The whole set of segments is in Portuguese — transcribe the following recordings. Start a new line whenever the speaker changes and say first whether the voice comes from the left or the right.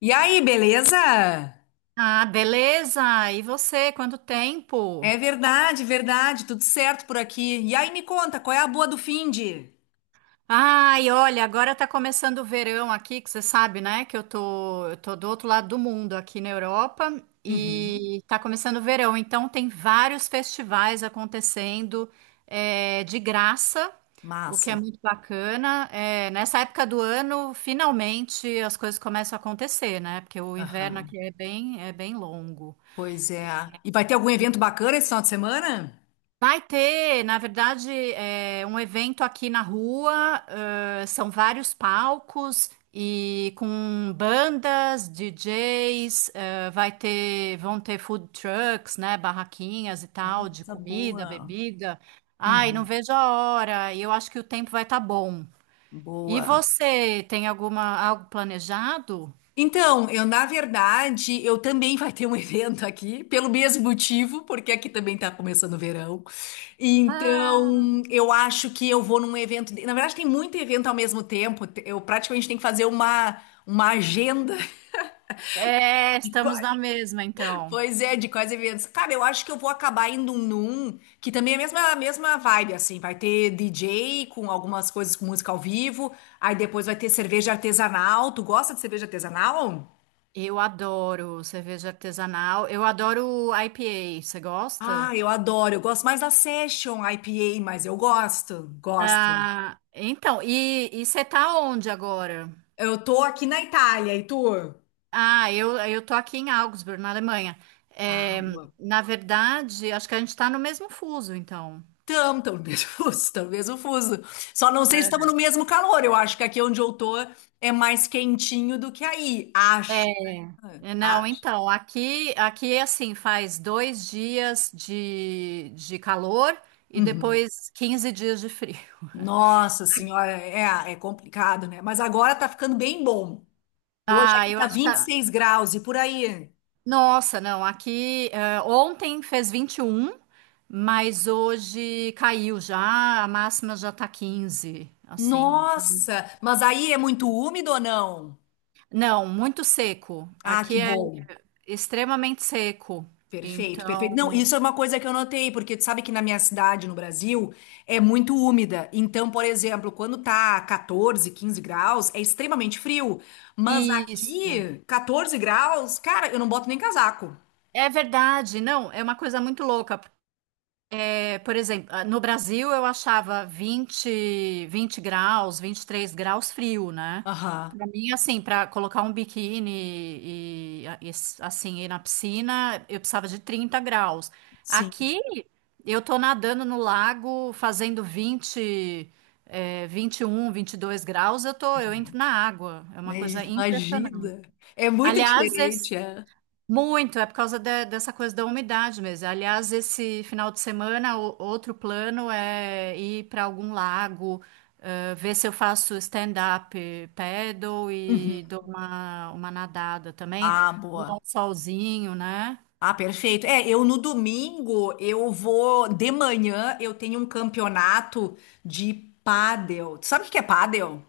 left: E aí, beleza?
right: Ah, beleza! E você, quanto tempo?
left: É verdade, tudo certo por aqui. E aí, me conta, qual é a boa do finde?
right: Ai, olha, agora tá começando o verão aqui, que você sabe, né? Que eu tô do outro lado do mundo, aqui na Europa,
left: Uhum,
right: e tá começando o verão, então tem vários festivais acontecendo é, de graça, o que é
left: massa.
right: muito bacana. É, nessa época do ano, finalmente as coisas começam a acontecer, né? Porque o inverno
left: Aham,
right: aqui é bem longo.
left: pois é. E vai ter algum evento bacana esse final de semana?
right: Vai ter, na verdade, é, um evento aqui na rua. São vários palcos e com bandas, DJs. Vai ter, vão ter food trucks, né, barraquinhas e
left: Ai,
right: tal de
left: coisa
right: comida,
left: boa.
right: bebida. Ai, não
left: Uhum,
right: vejo a hora. E eu acho que o tempo vai estar bom. E
left: boa.
right: você tem alguma algo planejado?
left: Então, eu na verdade, eu também vai ter um evento aqui, pelo mesmo motivo, porque aqui também tá começando o verão. Então, eu acho que eu vou num evento, na verdade tem muito evento ao mesmo tempo, eu praticamente tenho que fazer uma agenda
right: É,
left: de
right: estamos
left: quais,
right: na mesma, então.
left: pois é, de quais eventos. Cara, eu acho que eu vou acabar indo num que também é a mesma vibe assim, vai ter DJ com algumas coisas com música ao vivo, aí depois vai ter cerveja artesanal. Tu gosta de cerveja artesanal?
right: Eu adoro cerveja artesanal. Eu adoro IPA. Você gosta?
left: Ah, eu adoro. Eu gosto mais da Session IPA, mas eu gosto, gosto.
right: Ah, então, e você tá onde agora?
left: Eu tô aqui na Itália, e tu?
right: Ah, eu tô aqui em Augsburg, na Alemanha. É,
left: Água.
right: na verdade, acho que a gente tá no mesmo fuso, então.
left: Tam, tam, mesmo fuso, tam, mesmo fuso. Só não sei se estamos no mesmo calor. Eu acho que aqui onde eu tô é mais quentinho do que aí.
right: É,
left: Acho. Né?
right: é,
left: Ah,
right: não,
left: acho.
right: então, aqui assim, faz 2 dias de calor e
left: Uhum.
right: depois 15 dias de frio.
left: Nossa senhora, é, é complicado, né? Mas agora tá ficando bem bom. Hoje
right: Ah,
left: aqui
right: eu
left: tá
right: acho que
left: 26 graus e por aí.
right: Nossa, não, aqui ontem fez 21, mas hoje caiu já, a máxima já tá 15, assim.
left: Nossa, mas aí é muito úmido ou não?
right: Não, muito seco.
left: Ah, que
right: Aqui é
left: bom.
right: extremamente seco.
left: Perfeito,
right: Então,
left: perfeito. Não, isso é uma coisa que eu notei, porque tu sabe que na minha cidade, no Brasil, é muito úmida. Então, por exemplo, quando tá 14 15 graus, é extremamente frio. Mas
right: isso.
left: aqui, 14 graus, cara, eu não boto nem casaco.
right: É verdade, não, é uma coisa muito louca. É, por exemplo, ah, no Brasil eu achava 20, 20 graus, 23 graus frio, né?
left: Aham,
right: Para mim, assim, para colocar um biquíni assim ir na piscina, eu precisava de 30 graus.
left: sim.
right: Aqui eu tô nadando no lago fazendo 20, é, 21, 22 graus, eu tô, eu entro na água. É uma coisa
left: Mas
right: impressionante.
left: imagina. É muito
right: Aliás,
left: diferente, é.
right: muito, é por causa dessa coisa da umidade mesmo. Aliás, esse final de semana, outro plano é ir para algum lago, ver se eu faço stand-up paddle
left: Uhum.
right: e dou uma nadada também.
left: Ah,
right: Dar um
left: boa.
right: solzinho, né?
left: Ah, perfeito. É, eu no domingo, eu vou. De manhã, eu tenho um campeonato de pádel. Tu sabe o que que é pádel?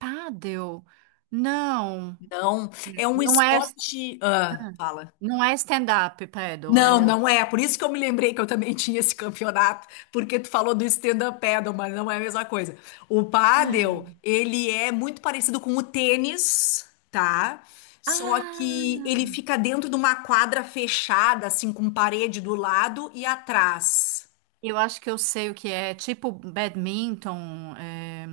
right: Paddle? Não,
left: Não, é um
right: não é,
left: esporte. Ah,
right: ah,
left: fala.
right: não é stand-up paddle, é
left: Não,
right: outro.
left: não é. Por isso que eu me lembrei que eu também tinha esse campeonato, porque tu falou do stand-up paddle, mas não é a mesma coisa. O
right: É.
left: paddle, ele é muito parecido com o tênis, tá? Só que
right: Ah!
left: ele fica dentro de uma quadra fechada, assim, com parede do lado e atrás.
right: Eu acho que eu sei o que é tipo badminton, é,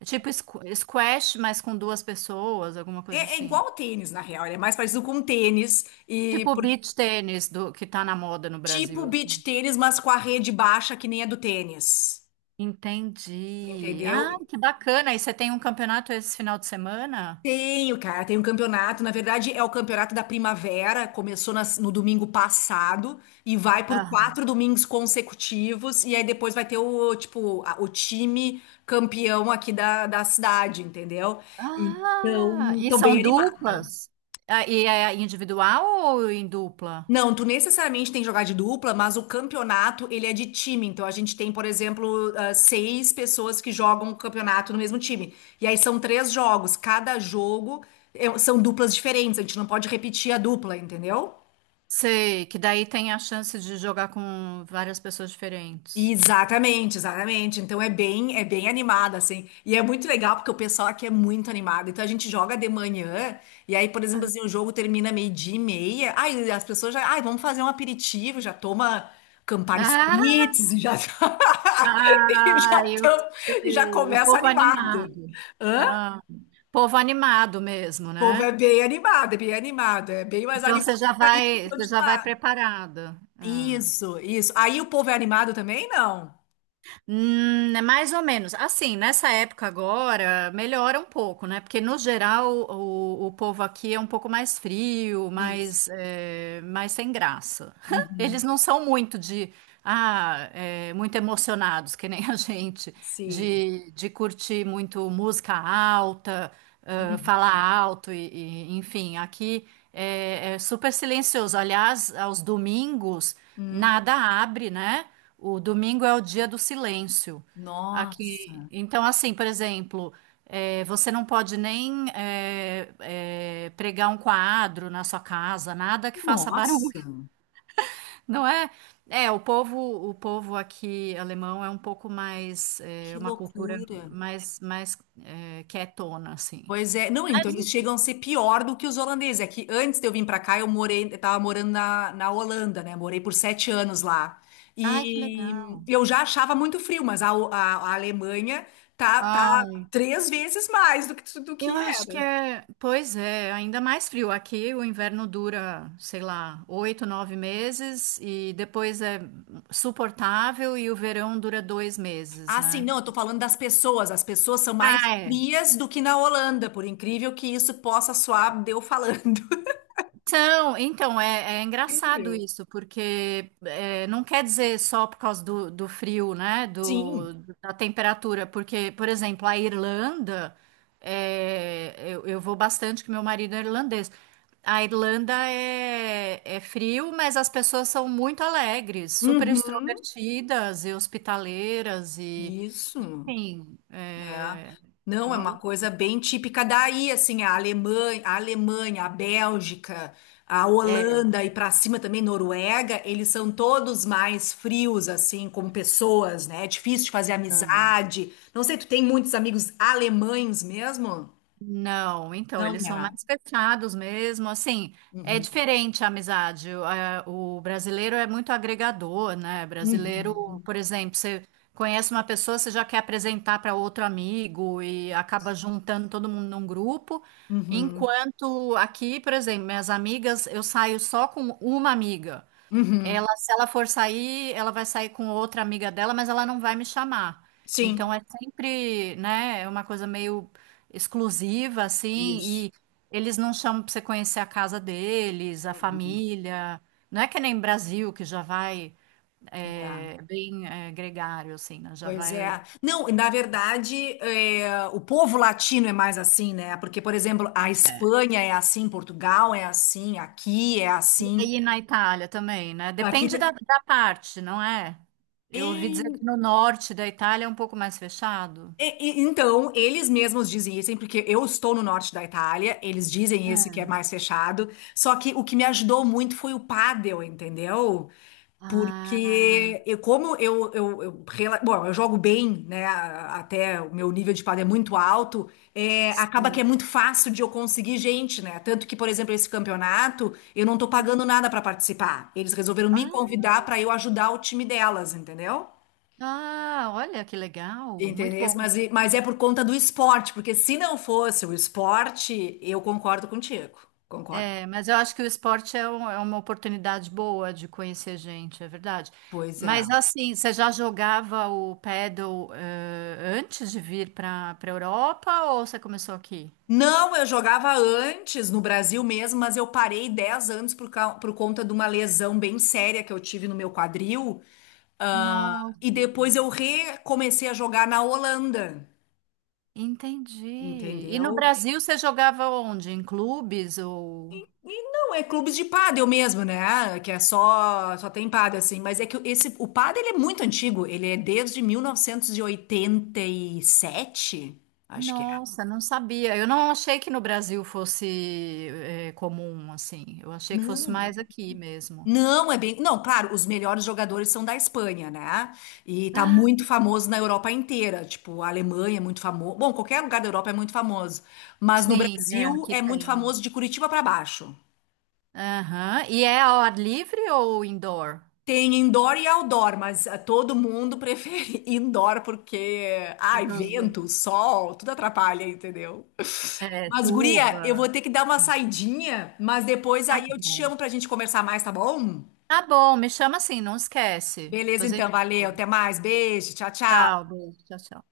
right: é tipo squash, mas com duas pessoas, alguma
left: É,
right: coisa
left: é
right: assim.
left: igual ao tênis, na real. Ele é mais parecido com o tênis e
right: Tipo beach tênis do que tá na moda no
left: tipo
right: Brasil.
left: beach
right: Assim.
left: tênis, mas com a rede baixa que nem a do tênis.
right: Entendi.
left: Entendeu?
right: Ah, que bacana. E você tem um campeonato esse final de semana?
left: Tenho, cara, tem um campeonato. Na verdade, é o campeonato da primavera. Começou no domingo passado e vai por
right: Ah,
left: 4 domingos consecutivos. E aí depois vai ter o tipo o time campeão aqui da cidade, entendeu?
right: ah,
left: Então,
right: e
left: tô
right: são
left: bem animada.
right: duplas? Ah, e é individual ou em dupla?
left: Não, tu necessariamente tem que jogar de dupla, mas o campeonato, ele é de time. Então, a gente tem, por exemplo, ah, 6 pessoas que jogam o campeonato no mesmo time. E aí são três jogos. Cada jogo são duplas diferentes. A gente não pode repetir a dupla, entendeu?
right: Sei, que daí tem a chance de jogar com várias pessoas diferentes.
left: Exatamente, exatamente. Então é bem animada assim. E é muito legal porque o pessoal aqui é muito animado. Então a gente joga de manhã e aí, por exemplo, assim, o jogo termina meio-dia e meia. Aí as pessoas já, ai, vamos fazer um aperitivo, já toma Campari
right: Ah.
left: Spritz e já e já,
right: Ah, eu
left: tão- e já
right: sei. O
left: começa
right: povo
left: animado.
right: animado.
left: Hã?
right: Ah, povo animado mesmo,
left: O povo é
right: né?
left: bem animado, é bem animado, é bem mais
right: Então
left: animado
right: você já
left: que
right: vai, você
left: onde tu
right: já vai
left: tá.
right: preparada. Ah.
left: Isso, isso. Aí o povo é animado também? Não.
right: É mais ou menos. Assim, nessa época agora melhora um pouco, né? Porque no geral o povo aqui é um pouco mais frio,
left: Isso.
right: mais, é, mais sem graça. Eles
left: Uhum,
right: não são muito de muito emocionados, que nem a gente,
left: sim.
right: de curtir muito música alta,
left: Uhum.
right: falar alto, enfim, aqui é super silencioso. Aliás, aos domingos,
left: Hum,
right: nada abre, né? O domingo é o dia do silêncio.
left: nossa,
right: Aqui, então, assim, por exemplo, você não pode nem pregar um quadro na sua casa, nada que faça barulho.
left: nossa,
right: Não é? É, o povo aqui alemão é um pouco mais, é,
left: que
right: uma cultura
left: loucura.
right: mais é, quietona, assim.
left: Pois é, não, então eles chegam a ser pior do que os holandeses. É que antes de eu vir para cá, eu morei, eu tava morando na Holanda, né? Morei por 7 anos lá.
right: Ai, que legal.
left: E eu já achava muito frio, mas a Alemanha tá, tá
right: Ai,
left: três vezes mais do que
right: eu acho que
left: era.
right: é, pois é, ainda mais frio. Aqui o inverno dura, sei lá, 8, 9 meses e depois é suportável e o verão dura 2 meses,
left: Ah, sim,
right: né?
left: não, eu tô falando das pessoas. As pessoas são mais
right: Ah, é.
left: frias do que na Holanda, por incrível que isso possa soar, deu falando.
right: Então é engraçado
left: Incrível.
right: isso, porque é, não quer dizer só por causa do frio, né?
left: Sim.
right: Do, da temperatura, porque, por exemplo, a Irlanda, é, eu vou bastante, que meu marido é irlandês. A Irlanda é frio, mas as pessoas são muito alegres, super
left: Uhum,
right: extrovertidas e hospitaleiras, e
left: isso,
right: enfim,
left: é.
right: é, é
left: Não, é
right: uma
left: uma
right: loucura.
left: coisa bem típica daí, assim, a Alemanha, a Bélgica, a Holanda e para cima também Noruega, eles são todos mais frios, assim, como pessoas, né? É difícil de fazer amizade. Não sei, tu tem muitos amigos alemães mesmo?
right: Não, então,
left: Não,
right: eles são
left: é.
right: mais fechados mesmo, assim, é
left: Uhum,
right: diferente a amizade. O brasileiro é muito agregador, né? Brasileiro,
left: uhum,
right: por exemplo, você conhece uma pessoa, você já quer apresentar para outro amigo e acaba juntando todo mundo num grupo.
left: uhum,
right: Enquanto aqui, por exemplo, minhas amigas, eu saio só com uma amiga.
left: uhum.
right: Ela, se ela for sair, ela vai sair com outra amiga dela, mas ela não vai me chamar. Então
left: Sim,
right: é sempre, né, é uma coisa meio exclusiva, assim,
left: isso.
right: e eles não chamam pra você conhecer a casa deles, a família. Não é que nem Brasil, que já vai
left: É.
right: é, bem é, gregário, assim, né? Já
left: Pois
right: vai.
left: é. Não, e na verdade, é, o povo latino é mais assim, né? Porque, por exemplo, a
right: É.
left: Espanha é assim, Portugal é assim, aqui é assim,
right: E na Itália também, né?
left: aqui.
right: Depende da,
left: te-
right: da parte, não é? Eu ouvi dizer que
left: E-
right: no norte da Itália é um pouco mais fechado.
left: então, eles mesmos dizem isso, hein, porque eu estou no norte da Itália, eles dizem isso que é
right: É.
left: mais fechado. Só que o que me ajudou muito foi o pádel, entendeu?
right: Ah,
left: Porque eu, como bom, eu jogo bem, né? Até o meu nível de quadro é muito alto, é, acaba que é
right: sim.
left: muito fácil de eu conseguir gente, né? Tanto que, por exemplo, esse campeonato, eu não tô pagando nada para participar. Eles resolveram me
right: Ah,
left: convidar para eu ajudar o time delas, entendeu?
right: ah, olha que legal, muito
left: Entendeu?
right: bom.
left: Mas, mas é por conta do esporte, porque se não fosse o esporte, eu concordo contigo. Concordo.
right: É, mas eu acho que o esporte é, é uma oportunidade boa de conhecer gente, é verdade.
left: Pois é.
right: Mas assim, você já jogava o paddle, antes de vir para Europa ou você começou aqui?
left: Não, eu jogava antes no Brasil mesmo, mas eu parei 10 anos por, por conta de uma lesão bem séria que eu tive no meu quadril.
right: Não,
left: Ah, e depois eu recomecei a jogar na Holanda,
right: entendi. E no
left: entendeu?
right: Brasil você jogava onde? Em clubes ou?
left: E não, é clubes de pádel mesmo, né? Que é só, só tem pádel assim. Mas é que esse, o pádel ele é muito antigo, ele é desde mil novecentos e oitenta e sete, acho que é.
right: Nossa, não sabia. Eu não achei que no Brasil fosse, comum assim. Eu achei que fosse
left: Não,
right: mais aqui mesmo.
left: não, é bem. Não, claro, os melhores jogadores são da Espanha, né? E tá muito famoso na Europa inteira. Tipo, a Alemanha é muito famoso. Bom, qualquer lugar da Europa é muito famoso. Mas no
right: Sim, é,
left: Brasil
right: aqui
left: é muito
right: tem.
left: famoso de Curitiba pra baixo.
right: Aham. E é ao ar livre ou indoor?
left: Tem indoor e outdoor, mas ah, todo mundo prefere indoor porque,
right: Por
left: ai,
right: causa
left: vento, sol, tudo atrapalha, entendeu?
right: é,
left: Mas, guria, eu vou
right: chuva.
left: ter que dar uma
right: Hum,
left: saidinha, mas depois
right: Tá
left: aí eu te
right: bom.
left: chamo pra gente conversar mais, tá bom?
right: Tá bom, me chama assim, não esquece.
left: Beleza,
right: Depois a
left: então,
right: gente
left: valeu,
right: fala.
left: até mais, beijo, tchau,
right: Tchau,
left: tchau.
right: beijo, tchau, tchau.